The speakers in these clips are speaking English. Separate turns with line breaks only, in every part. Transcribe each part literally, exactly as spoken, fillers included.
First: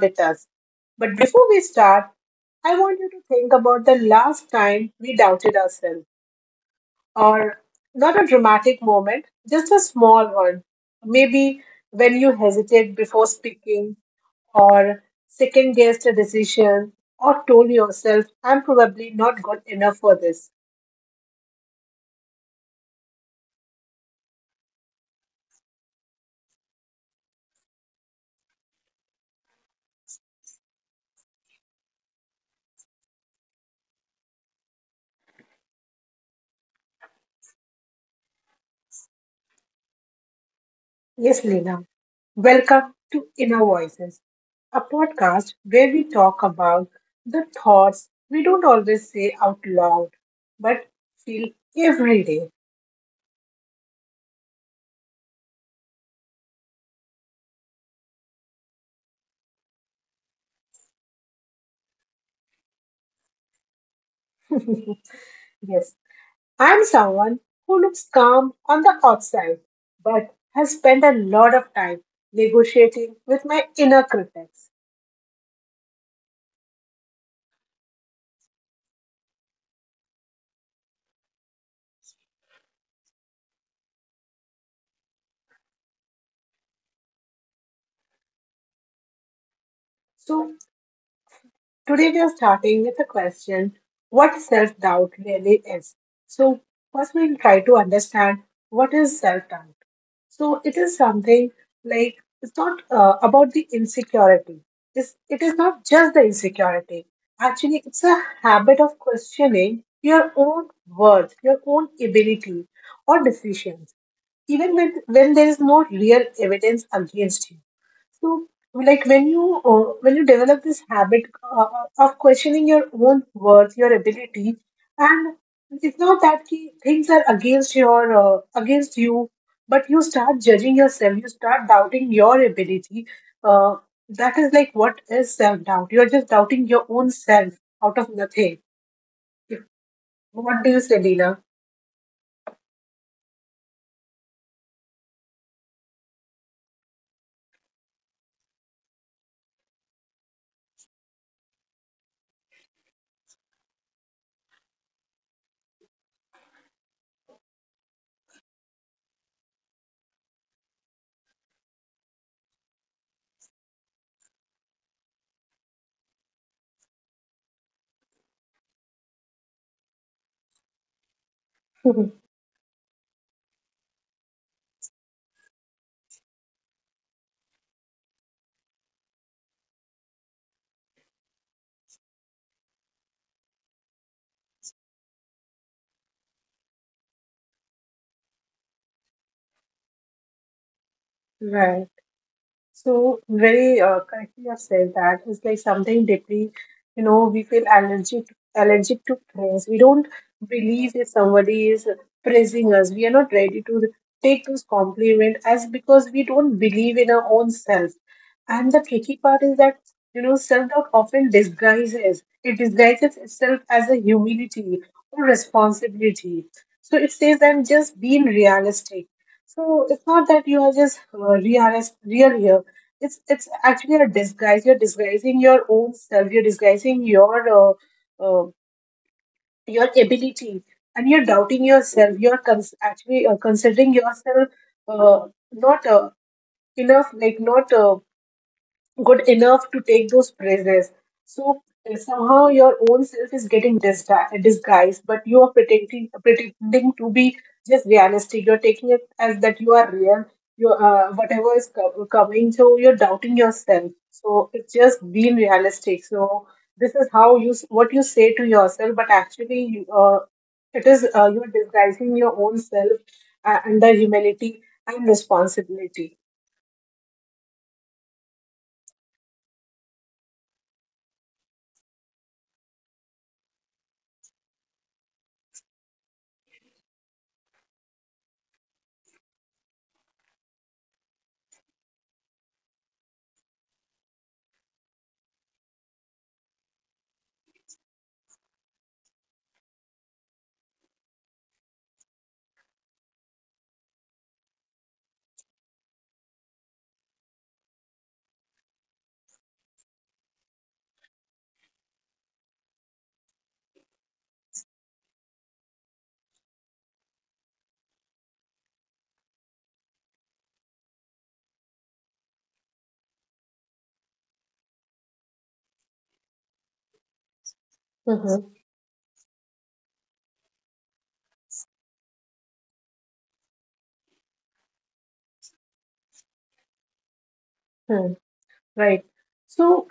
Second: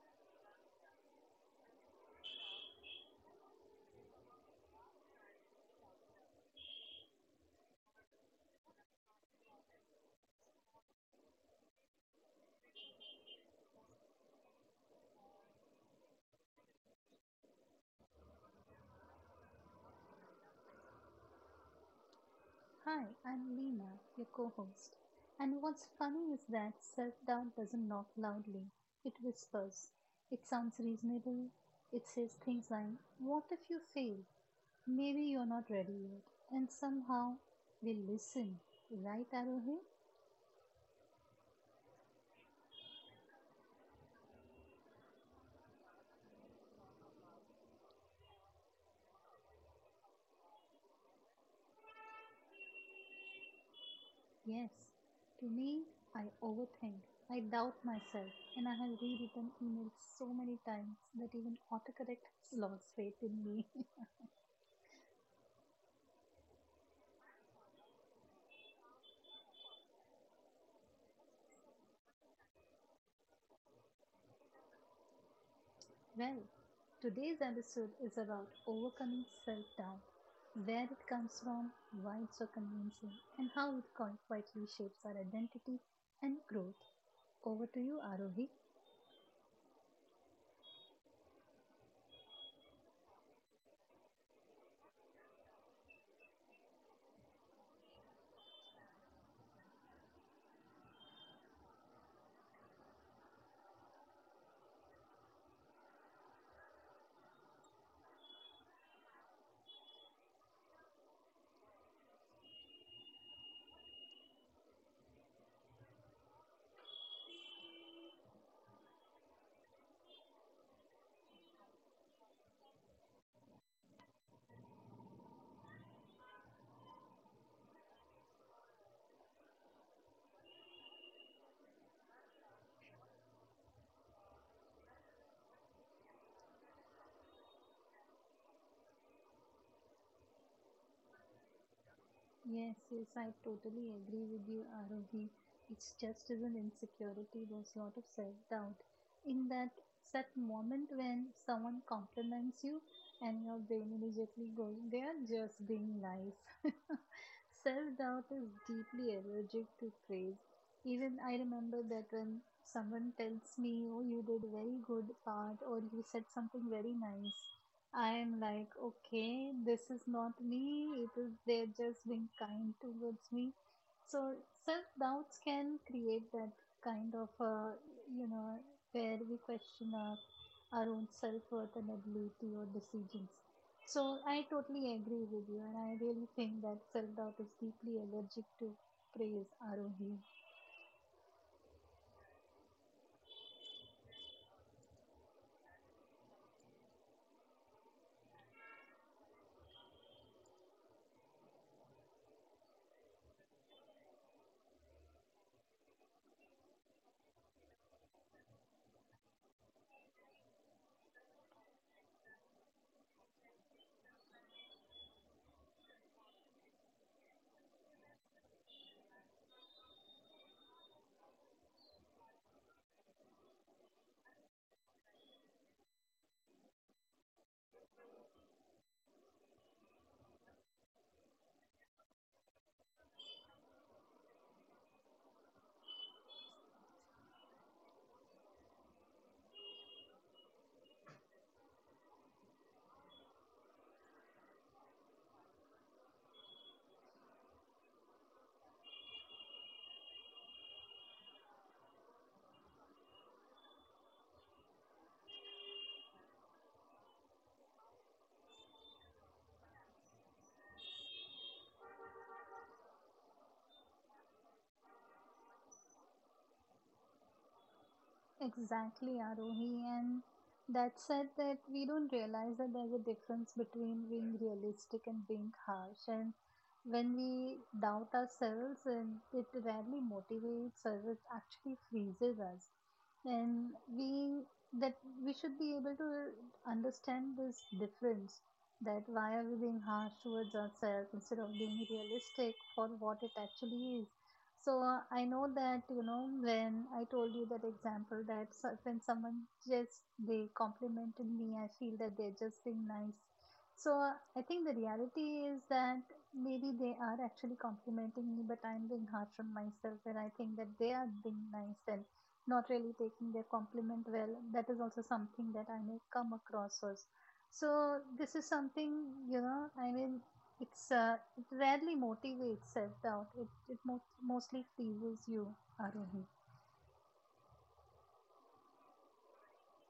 with us. But before we start, I want you to think about the last time we doubted ourselves, or not a dramatic moment, just a small one. Maybe when you hesitated before speaking, or second guessed a decision, or told yourself, I'm probably not good enough for this.
Hi, I'm Lena, your co host. And what's funny is that self doubt doesn't knock loudly, it whispers. It sounds reasonable. It says things like, what if you fail? Maybe you're not ready yet. And somehow we listen. Right, Arohi?
Yes, Leena. Welcome to Inner Voices, a podcast where we talk about the thoughts we don't always say out loud but feel every day.
Yes. To me, I overthink. I doubt myself, and I have rewritten emails so many times that even autocorrect lost faith in me.
Yes, I'm someone who looks calm on the outside but has spent a lot of time negotiating with my inner critics.
Well, today's episode is about overcoming self doubt, where it comes from, why it's so convincing, and how it quite quietly shapes our identity and growth. Over to you, Arohi.
So, today we are starting with the question what self doubt really is. So, first we'll try to understand what is self doubt. So it is something like it's not uh, about the insecurity. It's, it is not just the insecurity. Actually, it's a habit of questioning your own worth, your own ability or decisions, even when, when there is no real evidence against you. So, like when you uh, when you develop this habit uh, of questioning your own worth, your ability, and it's not that ki things are against your uh, against you, but you start judging yourself, you start doubting your ability. Uh, that is like what is self doubt? You are just doubting your own self out of nothing. What do you say, Leela?
Yes, yes, I totally agree with you, Arohi. It's just as an insecurity, there's a lot of self doubt. In that that moment when someone compliments you and your brain immediately goes, they are just being nice. self doubt is deeply allergic to praise. Even I remember that when someone tells me, oh, you did a very good part or you said something very nice, I am like, okay, this is not me. It is, they're just being kind towards me. So self doubts can create that kind of, uh, you know, where we question our, our own self worth and ability or decisions. So I totally agree with you, and I really think that self doubt is deeply allergic to praise, R O V.
Right. So very uh, correctly you have said that it's like something deeply, you know, we feel allergic allergic to praise. We don't believe if somebody is praising us. We are not ready to take those compliment as because we don't believe in our own self. And the tricky part is that you know self doubt often disguises it disguises itself as a humility or responsibility. So it says that just being realistic. So it's not that you are just uh, realist, real here. It's it's actually a disguise. You're disguising your own self. You're disguising your uh, uh, your ability, and you're doubting yourself. You're cons- actually uh, considering yourself uh, not uh, enough, like not uh, good enough to take those praises. So uh, somehow your own self is getting disgu- disguised, but you are pretending pretending to be just realistic. You're taking it as that you are real. You uh, Whatever is co- coming, so you're doubting yourself. So it's just being realistic. So this is how you s- what you say to yourself, but actually you, uh, it is uh, you're disguising your own self uh, under humility and responsibility.
Exactly, Arohi, and that said that we don't realize that there's a difference between being realistic and being harsh. And when we doubt ourselves, and it rarely motivates us, it actually freezes us. And we that we should be able to understand this difference, that why are we being harsh towards ourselves instead of being realistic for what it actually is. So uh, I know that, you know, when I told you that example, that so- when someone just they complimented me, I feel that they're just being nice. So uh, I think the reality is that maybe they are actually complimenting me, but I'm being harsh on myself, and I think that they are being nice and not really taking their compliment well. That is also something that I may come across as. So this is
Mhm.
something, you know. I mean, it's uh, it rarely motivates self doubt. It it mo- mostly freezes you, Arohi.
Hmm. Right. So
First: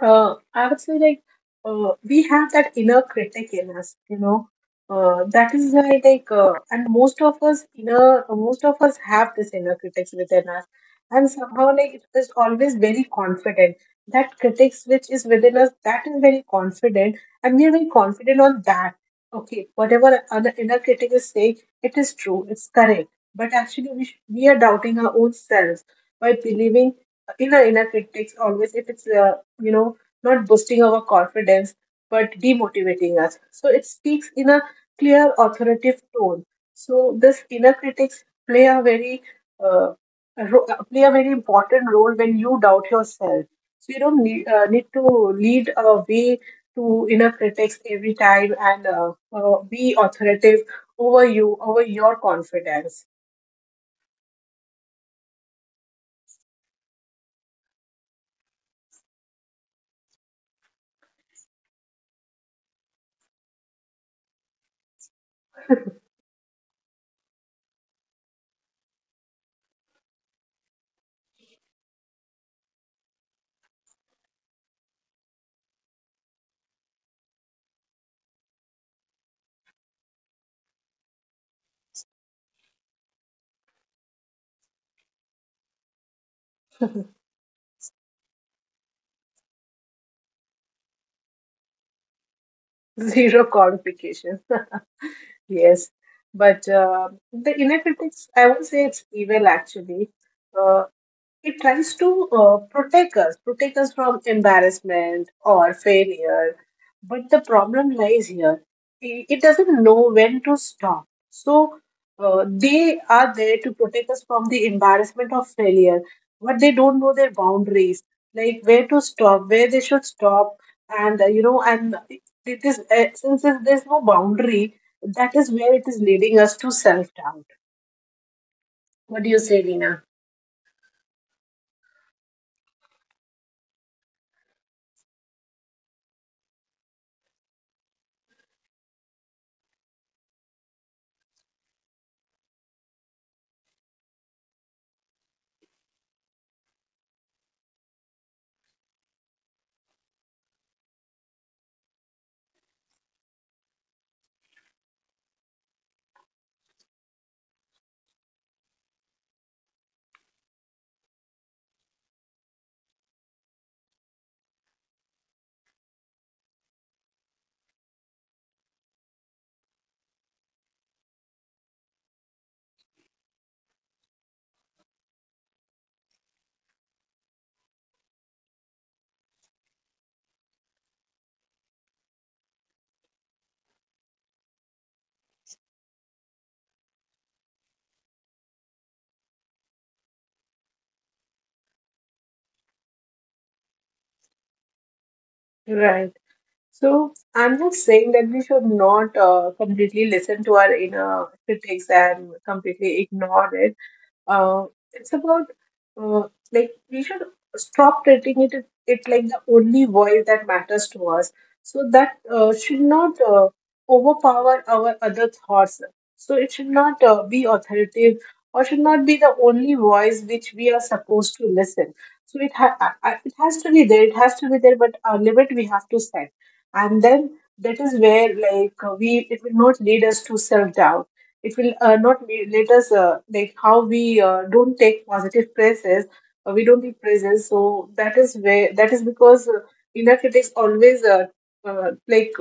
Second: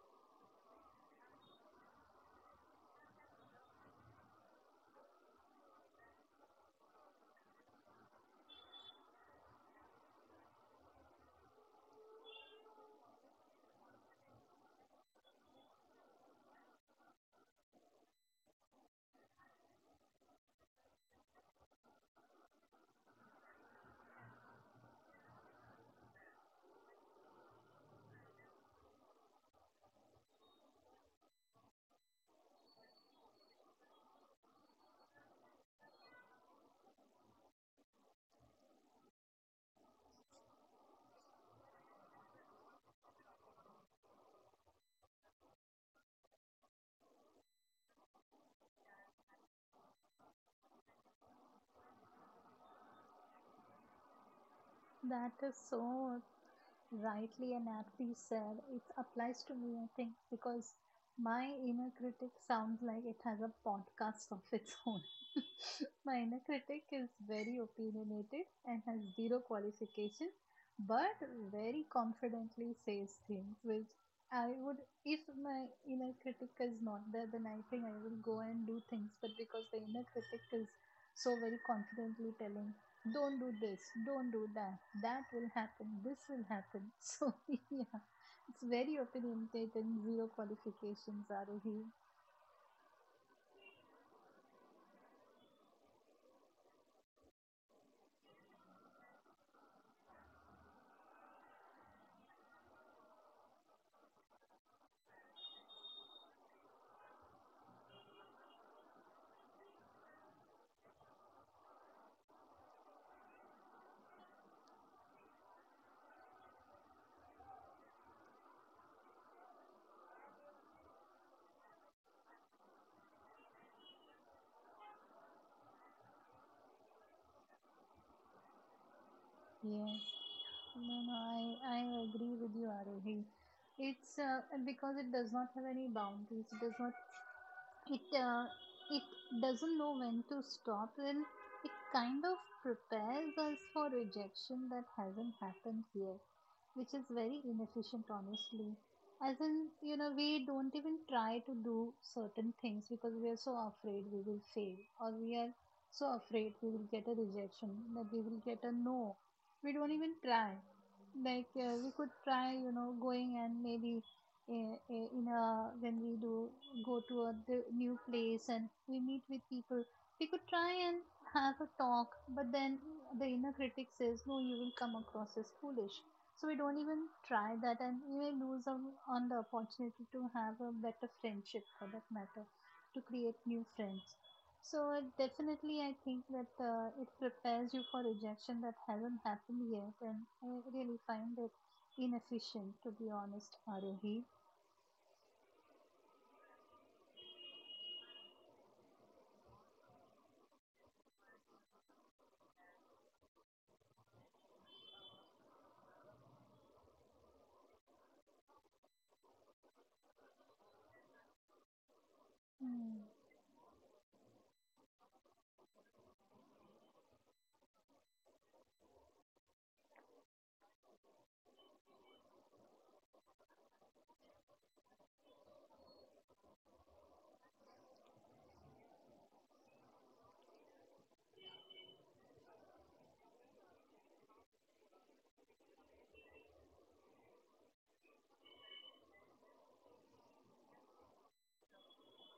Uh, I would say like uh, we have that inner critic in us, you know. Uh, that is why like uh, and most of us inner most of us have this inner critics within us, and somehow like it is always very confident. That critics which is within us, that is very confident, and we are very confident on that. Okay, whatever other inner critic is saying, it is true, it's correct. But actually, we sh- we are doubting our own selves by believing in our inner critics always if it's uh, you know, not boosting our confidence, but demotivating us. So it speaks in a clear, authoritative tone. So this inner critics play a very uh, a ro- uh, play a very important role when you doubt yourself. So you don't need, uh, need to lead a way to inner critics every time and uh, uh, be authoritative over you, over your confidence.
That is so rightly and aptly said. It applies to me, I think, because my inner critic sounds like it has a podcast of its own. My inner critic is very opinionated and has zero qualification, but very confidently says things which I would, if my inner critic is not there, then I think I will go and do things. But because the inner critic is so very confidently telling, don't do this, don't do that, that will happen, this will happen. So, yeah, it's very opinionated and zero qualifications, Arohi.
Zero qualifications. Yes, but uh, the inner critics, I won't say it's evil actually. Uh, it tries to uh, protect us, protect us from embarrassment or failure. But the problem lies here. I- It doesn't know when to stop. So uh, they are there to protect us from the embarrassment of failure, but they don't know their boundaries, like where to stop, where they should stop, and uh, you know, and it is uh, since there's there's no boundary, that is where it is leading us to self doubt. What do you say, Lina?
Yes, no, no, I, I agree with you, Arohi. It's uh, Because it does not have any boundaries, it does not it uh, it doesn't know when to stop, and it kind of prepares us for rejection that hasn't happened yet, which is very inefficient, honestly. As in, you know, we don't even try to do certain things because we are so afraid we will fail, or we are so afraid we will get a rejection, that we will get a no, we don't even try. Like uh, we could try, you know, going and maybe i- i- in a, when we do go to a the new place and we meet with people, we could try and have a talk. But then the inner critic says, no, you will come across as foolish, so we don't even try that, and we may lose on, on the opportunity to have a better friendship, for that matter, to create new friends. So definitely I think that uh, it prepares you for rejection that hasn't happened yet, and I really find it inefficient, to be honest, Arohi.
Right. So I'm just saying that we should not uh, completely listen to our inner critics and completely ignore it uh, it's about uh, like we should stop treating it it like the only voice that matters to us, so that uh, should
Hmm.
not uh, overpower our other thoughts. So it should not uh, be authoritative or should not be the only voice which we are supposed to listen. So it ha- I- I- it has to be there, it has to be there, but a limit we have to set. And then that is where like uh, we it will not lead us to self doubt. It will uh, not be, let us uh, like how we uh, don't take positive praises. Uh, we don't give praises. So that is where that is because uh, inner critics always uh, uh, like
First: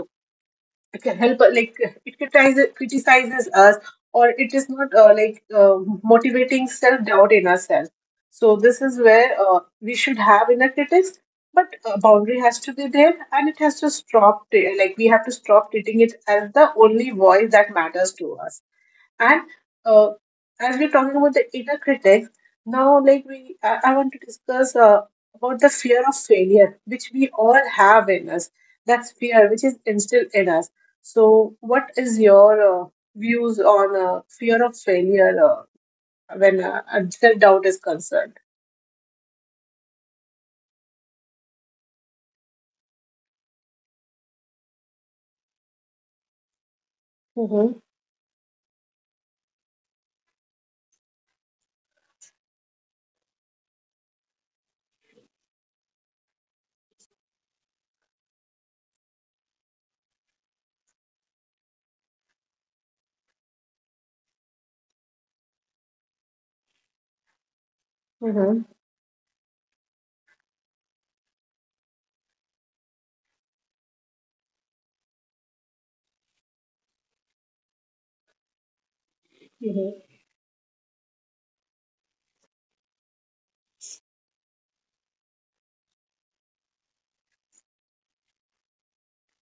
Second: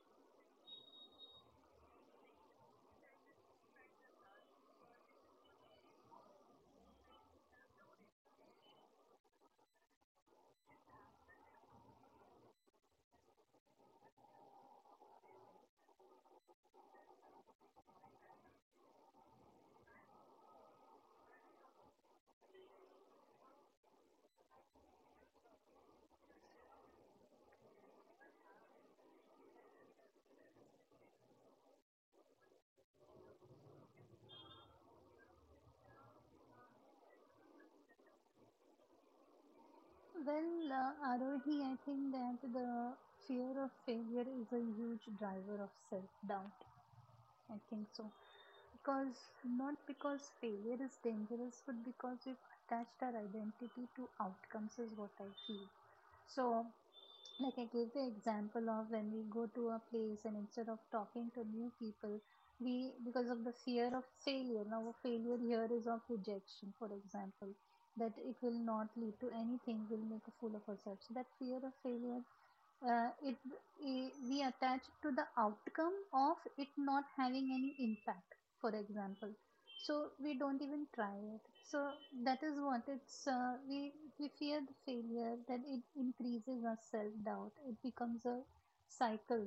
can help uh, like it criticizes criticizes us, or it is not uh, like uh, motivating self doubt in ourselves. So this is where uh, we should have inner critics, but a boundary has to be there, and it has to stop. Like we have to stop treating it as the only voice that matters to us. And uh, as we're talking about the inner critic, now like we, I, I want to discuss uh, about the fear of failure, which we all have in us. That's fear, which is instilled in us. So, what is your uh, views on uh, fear of failure uh, when uh, self doubt is concerned?
Well, uh, Arohi, I think that the fear of failure is a huge driver of self doubt. I
Mm-hmm,
think so. Because, not because failure is dangerous, but because we've attached our identity to outcomes, is what I feel. So, like I gave the example of when we go to a place and instead of talking to new people, we, because of the fear of failure. Now, failure here is of rejection, for example, that it will
mm-hmm,
not lead to anything, will make a fool of ourselves. So that fear of failure, uh, it i- we attach to the outcome of it not having any impact, for example. So
mm-hmm.
we don't even try it. So that is what it's uh, we we fear the failure, that it increases our self doubt it becomes a cycle.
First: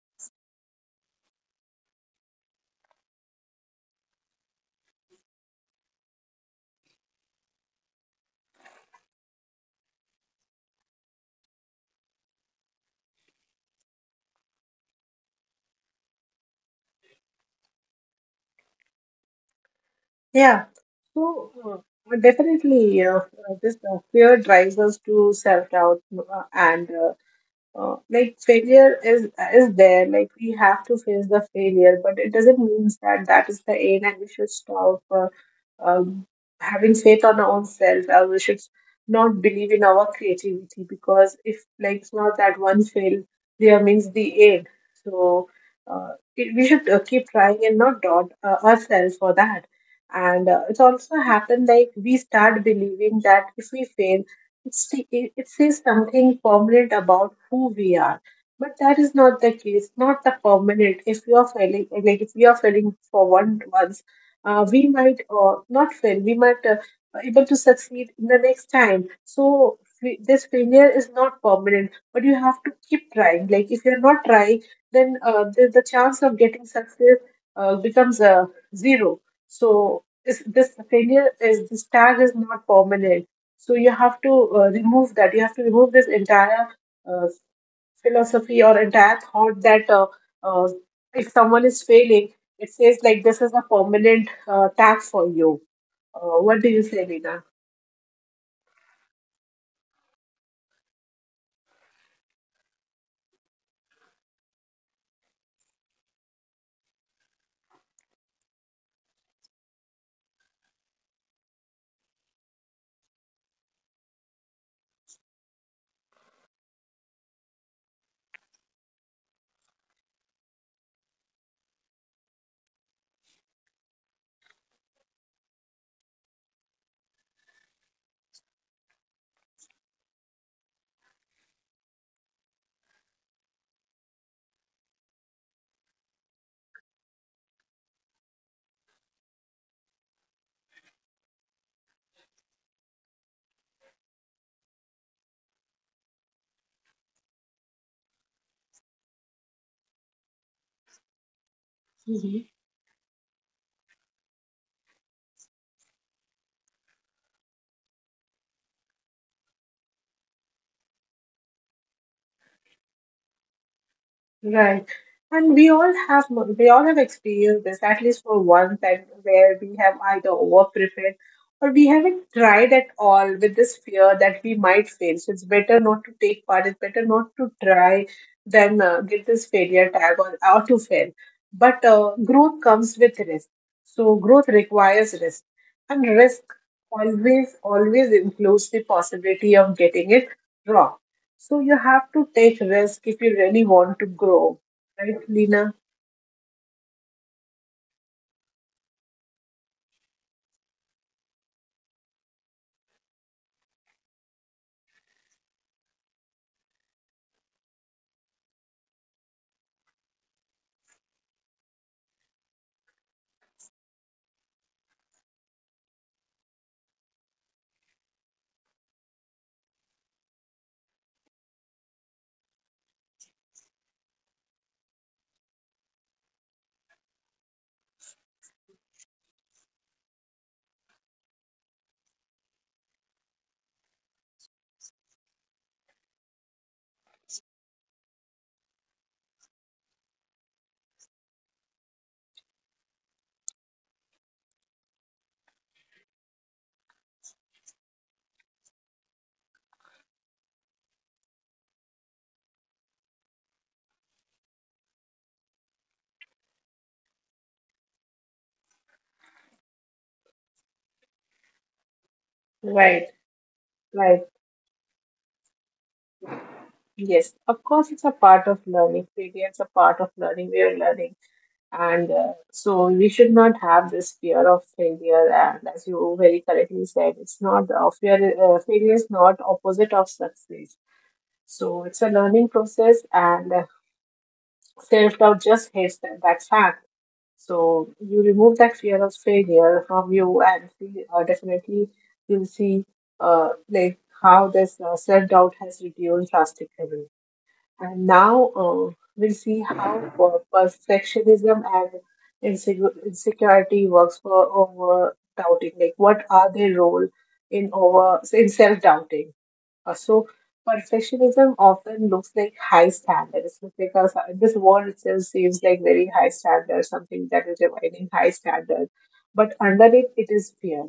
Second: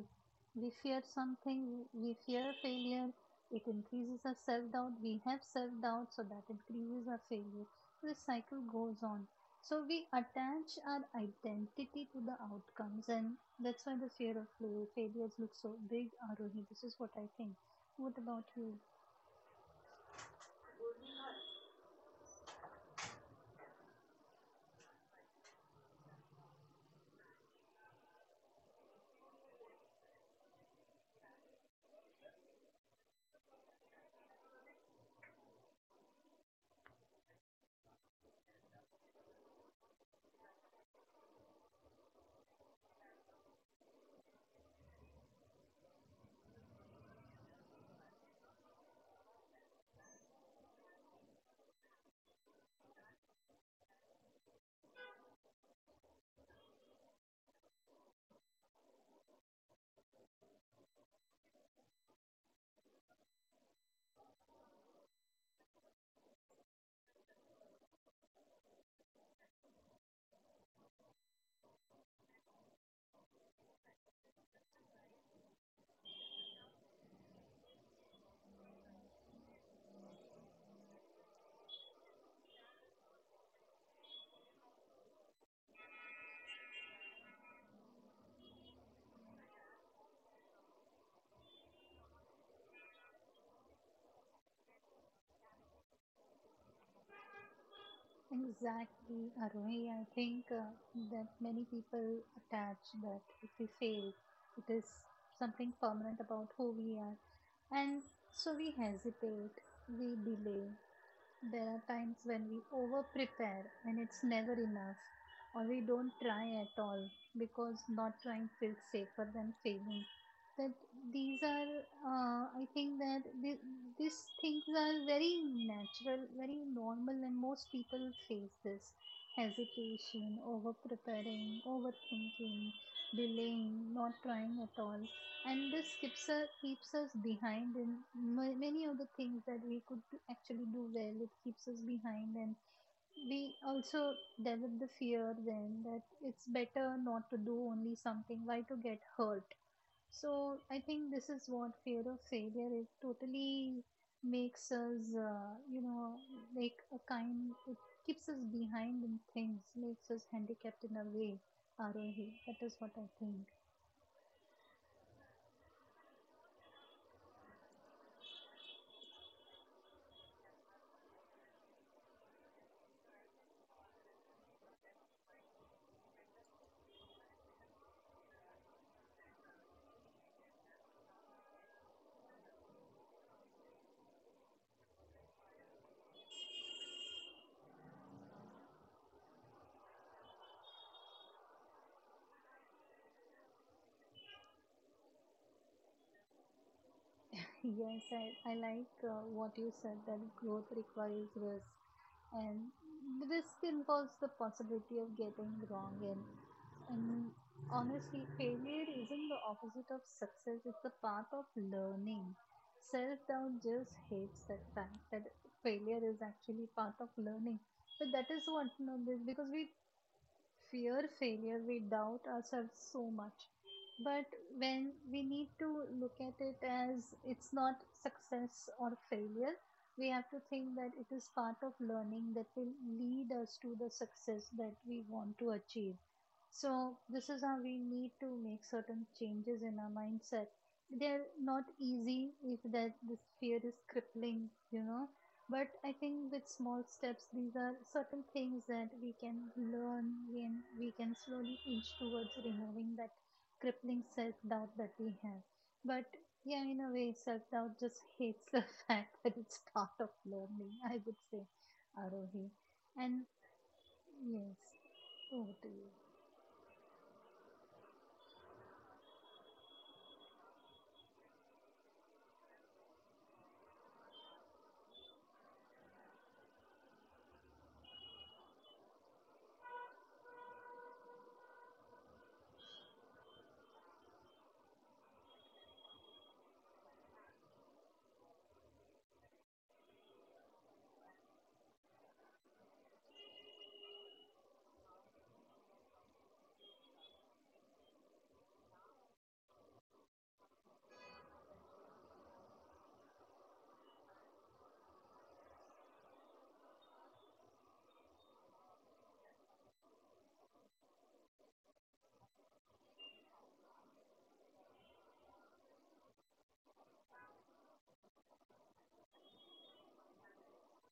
We fear something, we fear failure, it increases our self doubt we have self doubt so that increases our failure, this cycle goes on. So we attach our identity to the outcomes, and that's why the fear of fail- failures looks so big, Arohi. This is what I think. What about you?
Yeah. So uh, definitely, uh, uh, this uh, fear drives us to self doubt, uh, and uh, Uh, like failure is is there. Like we have to face the failure, but it doesn't mean that that is the aim and we should stop uh, um, having faith on our own self, or we should not believe in our creativity, because if like it's not that one fail there means the aim. So uh, it, we should uh, keep trying and not doubt uh, ourselves for that. And uh, it's also happened like we start believing that if we fail, it's the, it it says something permanent about who we are, but that is not the case. Not the permanent. If you are failing, like if we are failing for one once, uh, we might uh, not fail. We might uh, able to succeed in the next time. So fa- this failure is not permanent, but you have to keep trying. Like if you're not trying, then uh, the, the chance of getting success uh, becomes uh, zero. So is this failure is this tag is not permanent, so you have to uh, remove that. You have to remove this entire uh, philosophy or entire thought that uh, uh, if someone is failing, it says like this is a permanent uh, tax for you. Uh, what do you say, Vina?
Exactly, Arohi. I think uh, that many people attach that if we fail, it is something permanent about who we are, and so we hesitate, we delay. There are times when we over prepare and it's never enough, or we don't try at all because not trying feels safer than failing. That these are, uh, I think that th- these things are very natural, very normal, and most people face this hesitation, over preparing, overthinking, delaying, not trying at all. And this keeps us, keeps us behind in ma- many of the things that we could do- actually do well. It keeps us behind, and we also develop the fear then that it's better not to do only something, why to get hurt. So I think this is what fear of failure is, totally makes us, uh, you know, like a kind, it keeps us behind in things, makes us handicapped in a way. R O E. That is what I think.
Right. And we all have we all have experienced this at least for one time where we have either over prepared, or we haven't tried at all with this fear that we might fail. So it's better not to take part. It's better not to try than uh, get this failure tag, or, or to fail. But uh, growth comes with risk. So growth requires risk, and risk always always includes the possibility of getting it wrong, so you have to take risk if you really want to grow, right, Lina?
Yes, I, I like uh, what you said, that growth requires risk, and the risk involves the possibility of getting wrong. And, and honestly, failure isn't the opposite of success, it's the path of learning. Self doubt just hates that fact, that failure is actually part of learning. But that is what, you know, this, because we fear failure, we doubt ourselves so much. But when we need to look at it as it's not success or failure, we have to think that it is part of learning that will lead us to the success that we want to achieve. So, this is how we need to make certain changes in our mindset. They're not easy, if that, this fear is crippling, you know, but I think with small steps, these are certain things that we can learn, and we can slowly inch towards removing that crippling self doubt that we have. But yeah, in a way, self doubt just hates the fact that it's part of learning, I would say, Arohi.
Right,
And
right.
yes, over to you.
Yes, of course, it's a part of learning. Failure is a part of learning. We are learning, and uh, so we should not have this fear of failure. And as you very correctly said, it's not uh, fear. Uh, failure is not opposite of success. So it's a learning process, and uh, self doubt just hates that. That's fact. So you remove that fear of failure from you, and see, uh, definitely you'll see uh, like how this uh, self doubt has reduced drastically. And now uh, we'll see how per- perfectionism and insecure- insecurity works for over doubting. Like what are their role in over in self doubting? Uh, so perfectionism often looks like high standards because uh, this word itself seems like very high standard, something that is demanding high standard. But underneath it is fear.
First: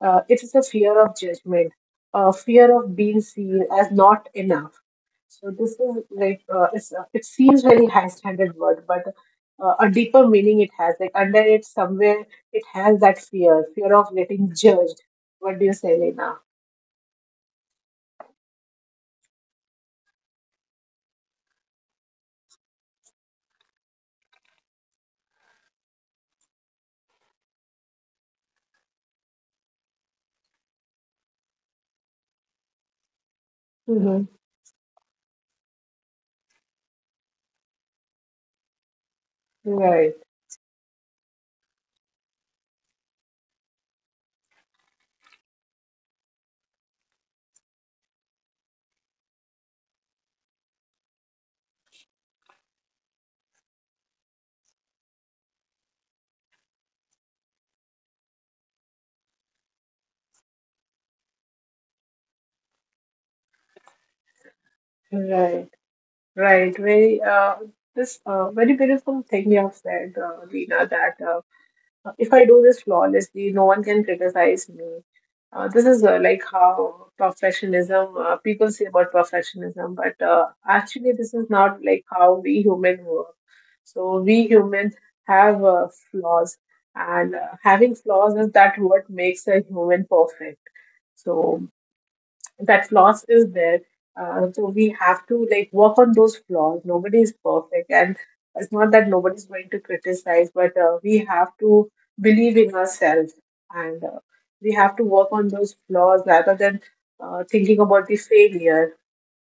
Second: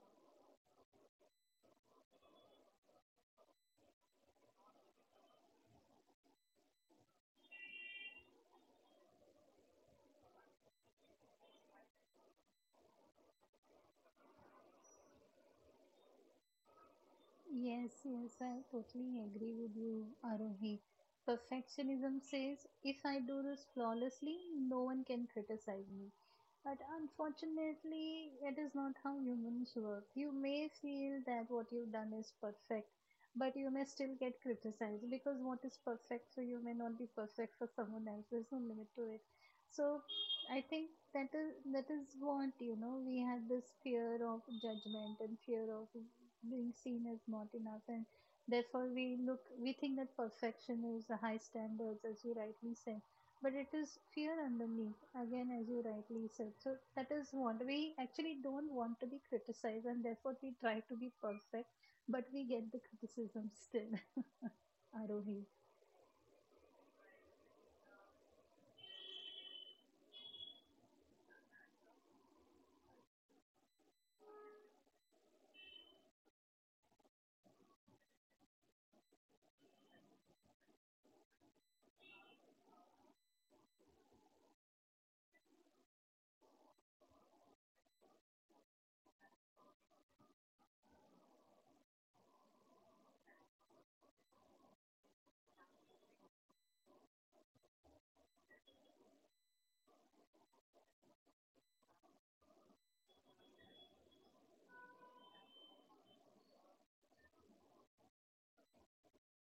Uh, it is a fear of judgment, a fear of being seen as not enough. So this is like uh, it's, uh, it seems very high standard word, but uh, a deeper meaning it has. Like under it somewhere it has that fear, fear of getting judged. What do you say, Lena?
Yes, yes, I totally agree with you, Arohi. Perfectionism says, if I do this flawlessly, no one can criticize me. But unfortunately, it is not how humans work. You may feel that what you've done is perfect, but you may still
Mm-hmm.
get criticized, because what is perfect for you may not be perfect for someone else. There's no limit to it. So
Right.
I think that is that is what, you know, we had this fear of judgment and fear of being seen as not enough, and therefore we look we think that perfection is a high standards, as you rightly said, but it is fear underneath, again, as you rightly said. So that is what, we actually don't want to be criticized, and therefore we try to be perfect, but we get the criticism still. Arohi,
Right, right. Very uh, this uh, very beautiful thing you have said, uh, Lina. That uh, if I do this flawlessly, no one can criticize me. Uh, this is uh, like how perfectionism. Uh, people say about perfectionism, but uh, actually, this is not like how we human work. So we humans have uh, flaws, and uh, having flaws is that what makes a human perfect. So that flaws is there. Uh, so we have to like work on those flaws. Nobody is perfect, and it's not that nobody's going to criticize, but uh, we have to believe in ourselves, and uh, we have to work on those flaws rather than uh, thinking about the failure.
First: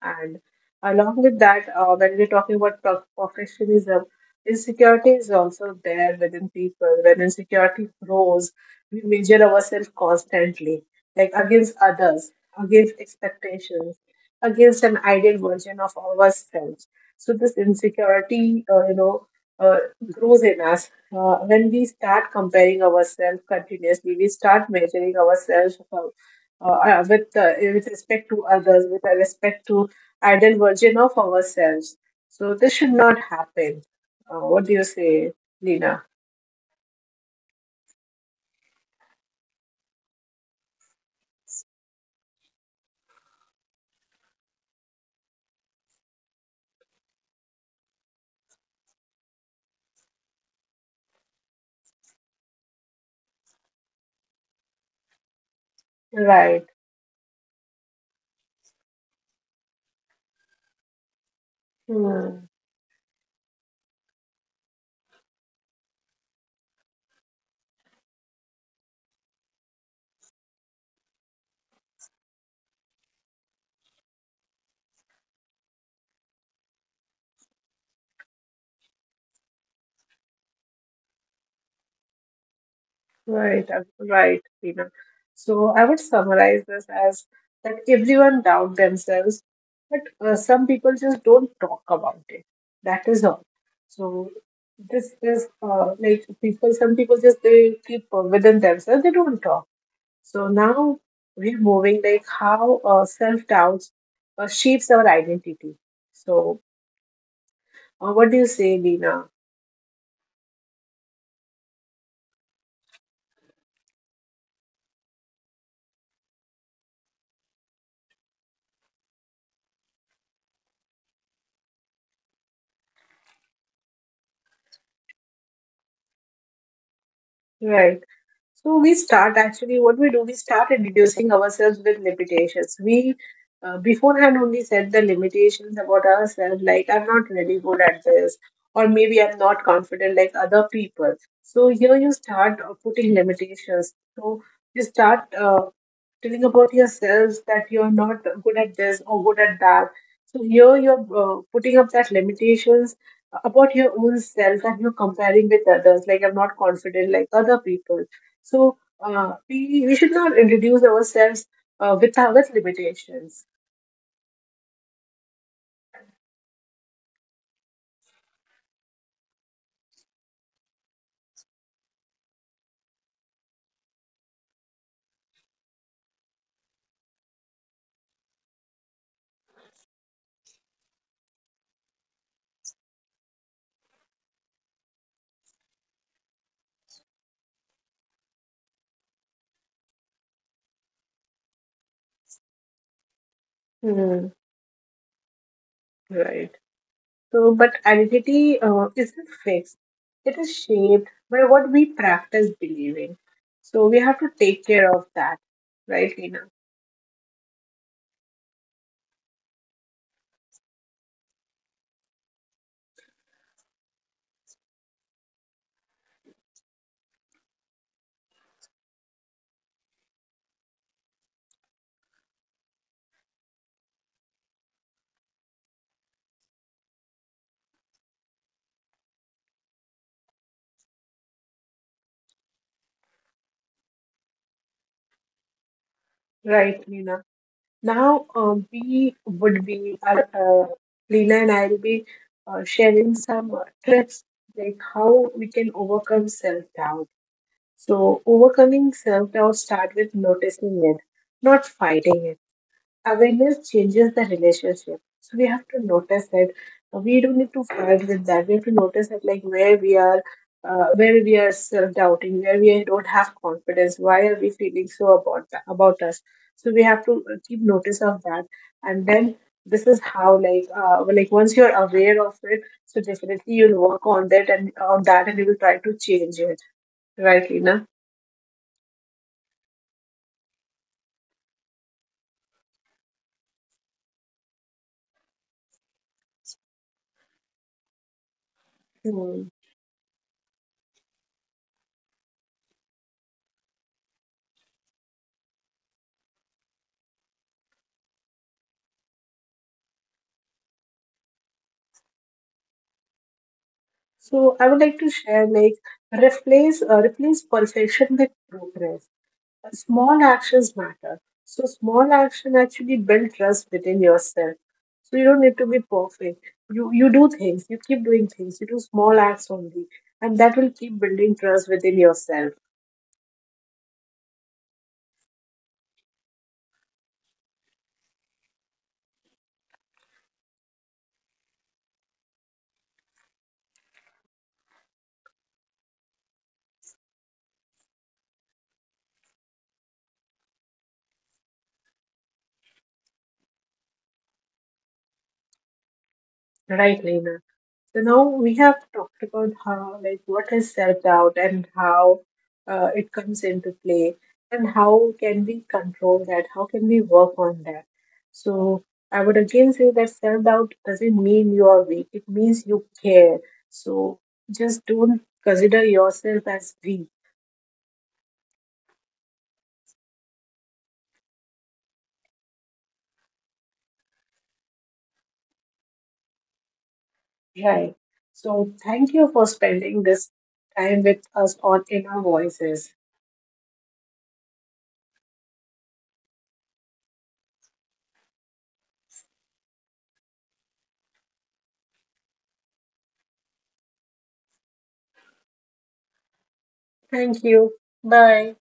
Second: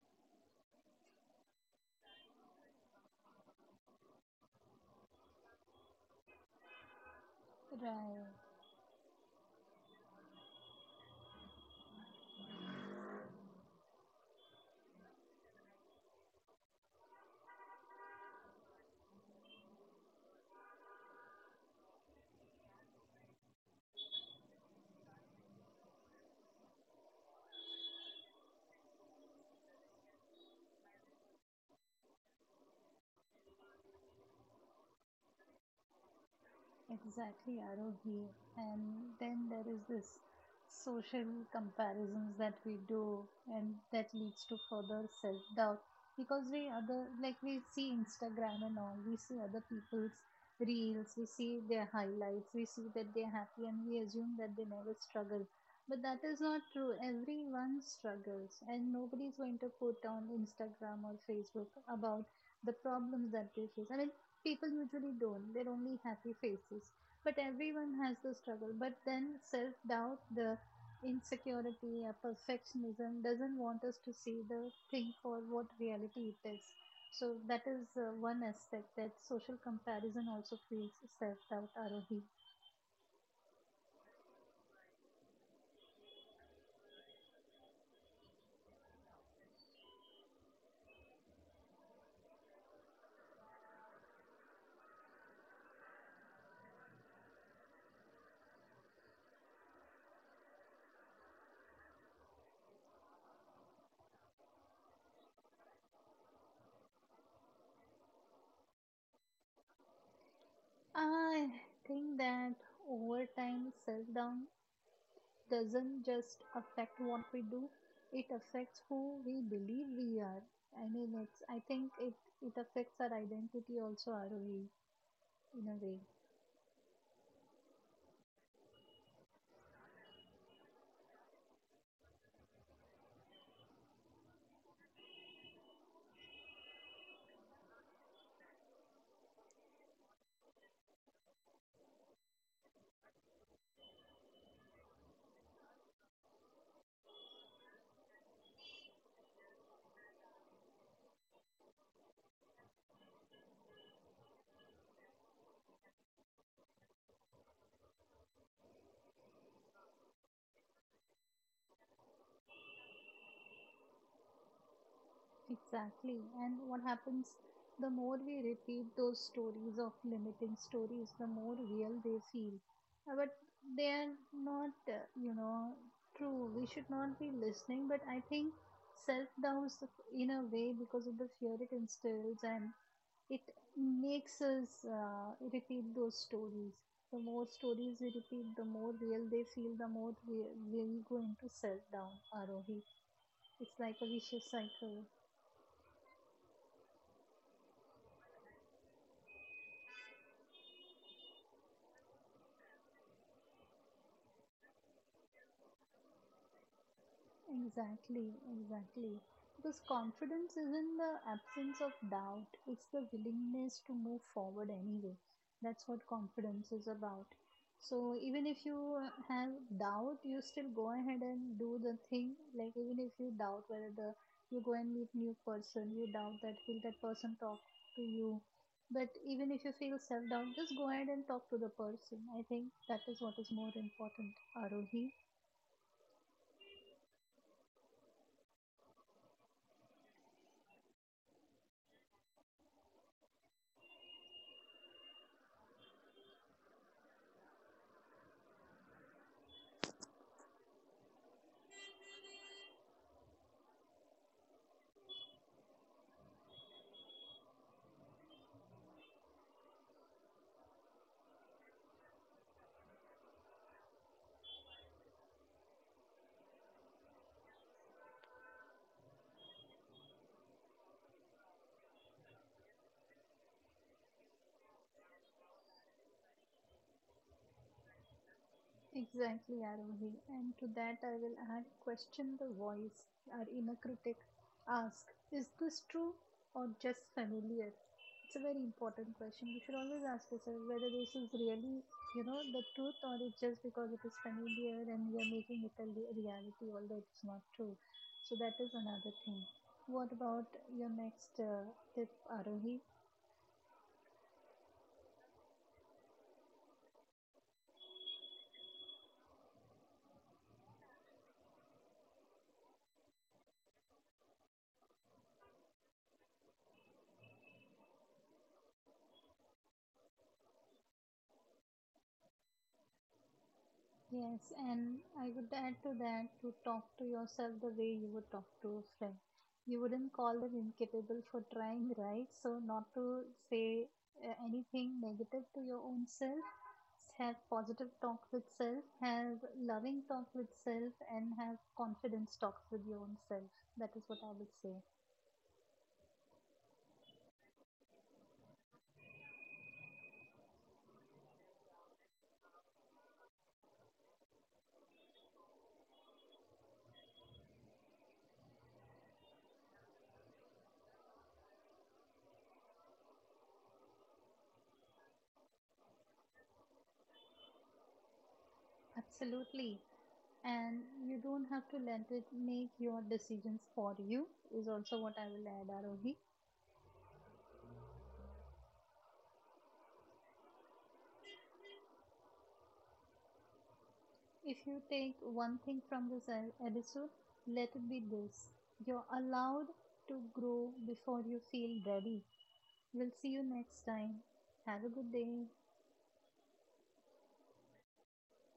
And along with that, uh, when we're talking about pro- perfectionism, insecurity is also there within people. When insecurity
right.
grows, we measure ourselves constantly, like against others, against expectations, against an ideal version of ourselves. So this insecurity, uh, you know, uh, grows in us uh, when we start comparing ourselves continuously. We start measuring ourselves uh, uh, with uh, with respect to others, with respect to ideal version of ourselves. So this should not happen. Uh, what do you say, Lina?
Exactly, Arogi. And then there is this social comparisons that we do, and that leads to further self-doubt, because we other, like we see Instagram and all, we see other people's reels, we see their highlights, we see that they're happy, and we assume that they never struggle. But that is not
Right.
true. Everyone struggles, and nobody's going to put on Instagram or Facebook about
Hmm.
the problems that they face. I mean, people usually don't, they're only happy faces, but everyone has the struggle. But then self doubt the insecurity, a perfectionism doesn't want us to see the thing for what reality it is. So that is, uh, one aspect, that social comparison also creates self doubt arohi.
Right. uh, Right, Lina. So I would summarize this as that everyone doubt themselves, but uh, some people just don't talk about it. That is all. So this is uh, like people. Some people just they keep uh, within themselves. They don't talk. So now we're moving like how uh, self doubts uh, shapes our identity. So uh, what do you say, Dina?
I think that over time, self doubt doesn't just affect what we do, it affects who we believe we are. I mean, it's, I think it, it affects our identity also, our way, in a way.
Right. So we start actually what we do. We start reducing ourselves with limitations. We uh, beforehand only set the limitations about ourselves, like I'm not really good at this, or maybe I'm not confident like other people. So here you start uh, putting limitations. So you start uh, telling about yourself that you're not good at this or good at that. So here you're uh, putting up that limitations about your own self that you're comparing with others. Like I'm not confident like other people. So uh, we we should not introduce ourselves uh, with our with limitations.
Exactly. And what happens, the more we repeat those stories of limiting stories, the more real they feel. Uh, but they are not, uh, you know true. We should not be listening, but I think self doubt in a way, because of the fear it instills, and it makes us uh, repeat those stories. The more stories we repeat, the more real they feel, the more we we are going to sell down, R O V. It's like a
Hmm.
vicious cycle.
Right. So, but identity uh, isn't fixed. It is shaped by what we practice believing. So we have to take care of that, right, Lina.
Exactly, exactly. Because confidence isn't the absence of doubt, it's the willingness to move forward anyway. That's what confidence is about. So, even if you uh, have doubt, you still go ahead and do the thing. Like, even if you doubt whether the, you go and meet new person, you doubt that will that person talk to you. But even if you feel self doubt, just go ahead and talk to the person. I think that is what is more important, Arohi.
Right, Lina. Now, um, we would be, uh, uh, Lena and I'll be uh, sharing some uh, tips like how we can overcome self doubt. So, overcoming self doubt start with noticing it, not fighting it. Awareness changes the relationship. So we have to notice that we don't need to fight with that. We have to notice that like where we are, uh, where we are self-doubting, where we don't have confidence. Why are we feeling so about tha- about us? So we have to keep notice of that, and then this is how like uh, well, like once you're aware of it, so definitely you'll work on that and on that, and you will try to change it. Right, Lina?
Exactly, Arohi. And to that, I will add, question the voice, our inner critic. Ask, is this true or just familiar? It's a very important question.
Hmm.
We should always ask ourselves whether this is really, you know, the truth, or it's just because it is familiar and we are making it a le- reality, although it's not true. So that is another thing. What about your next uh, tip, Arohi?
So I would like to share like replace uh, replace perfection with progress. Uh, Small actions matter. So small action actually build trust within yourself. So you don't need to be perfect. You you do things. You keep doing things. You do small acts only, and that will keep building trust within yourself.
Yes, and I would add to that, to talk to yourself the way you would talk to a friend. You wouldn't call them incapable for trying, right? So, not to say uh, anything negative to your own self, have positive talks with self, have loving talk with self, and have confidence talks with your own self. That is what I would say.
Right, Lena? So now we have talked about how, like, what is self doubt and how uh, it comes into play, and how can we control that? How can we work on that? So I would again say that self doubt doesn't mean you are weak. It means you care. So just don't consider yourself as weak,
Absolutely. And you don't have to let it make your decisions for you, is also what I will add, Arohi.
right? So thank you for spending this time with us on Inner Voices.
If you take one thing from this e- episode, let it be this: you're allowed to grow before you feel ready. We'll see you next time. Have a good day.
Thank you. Bye.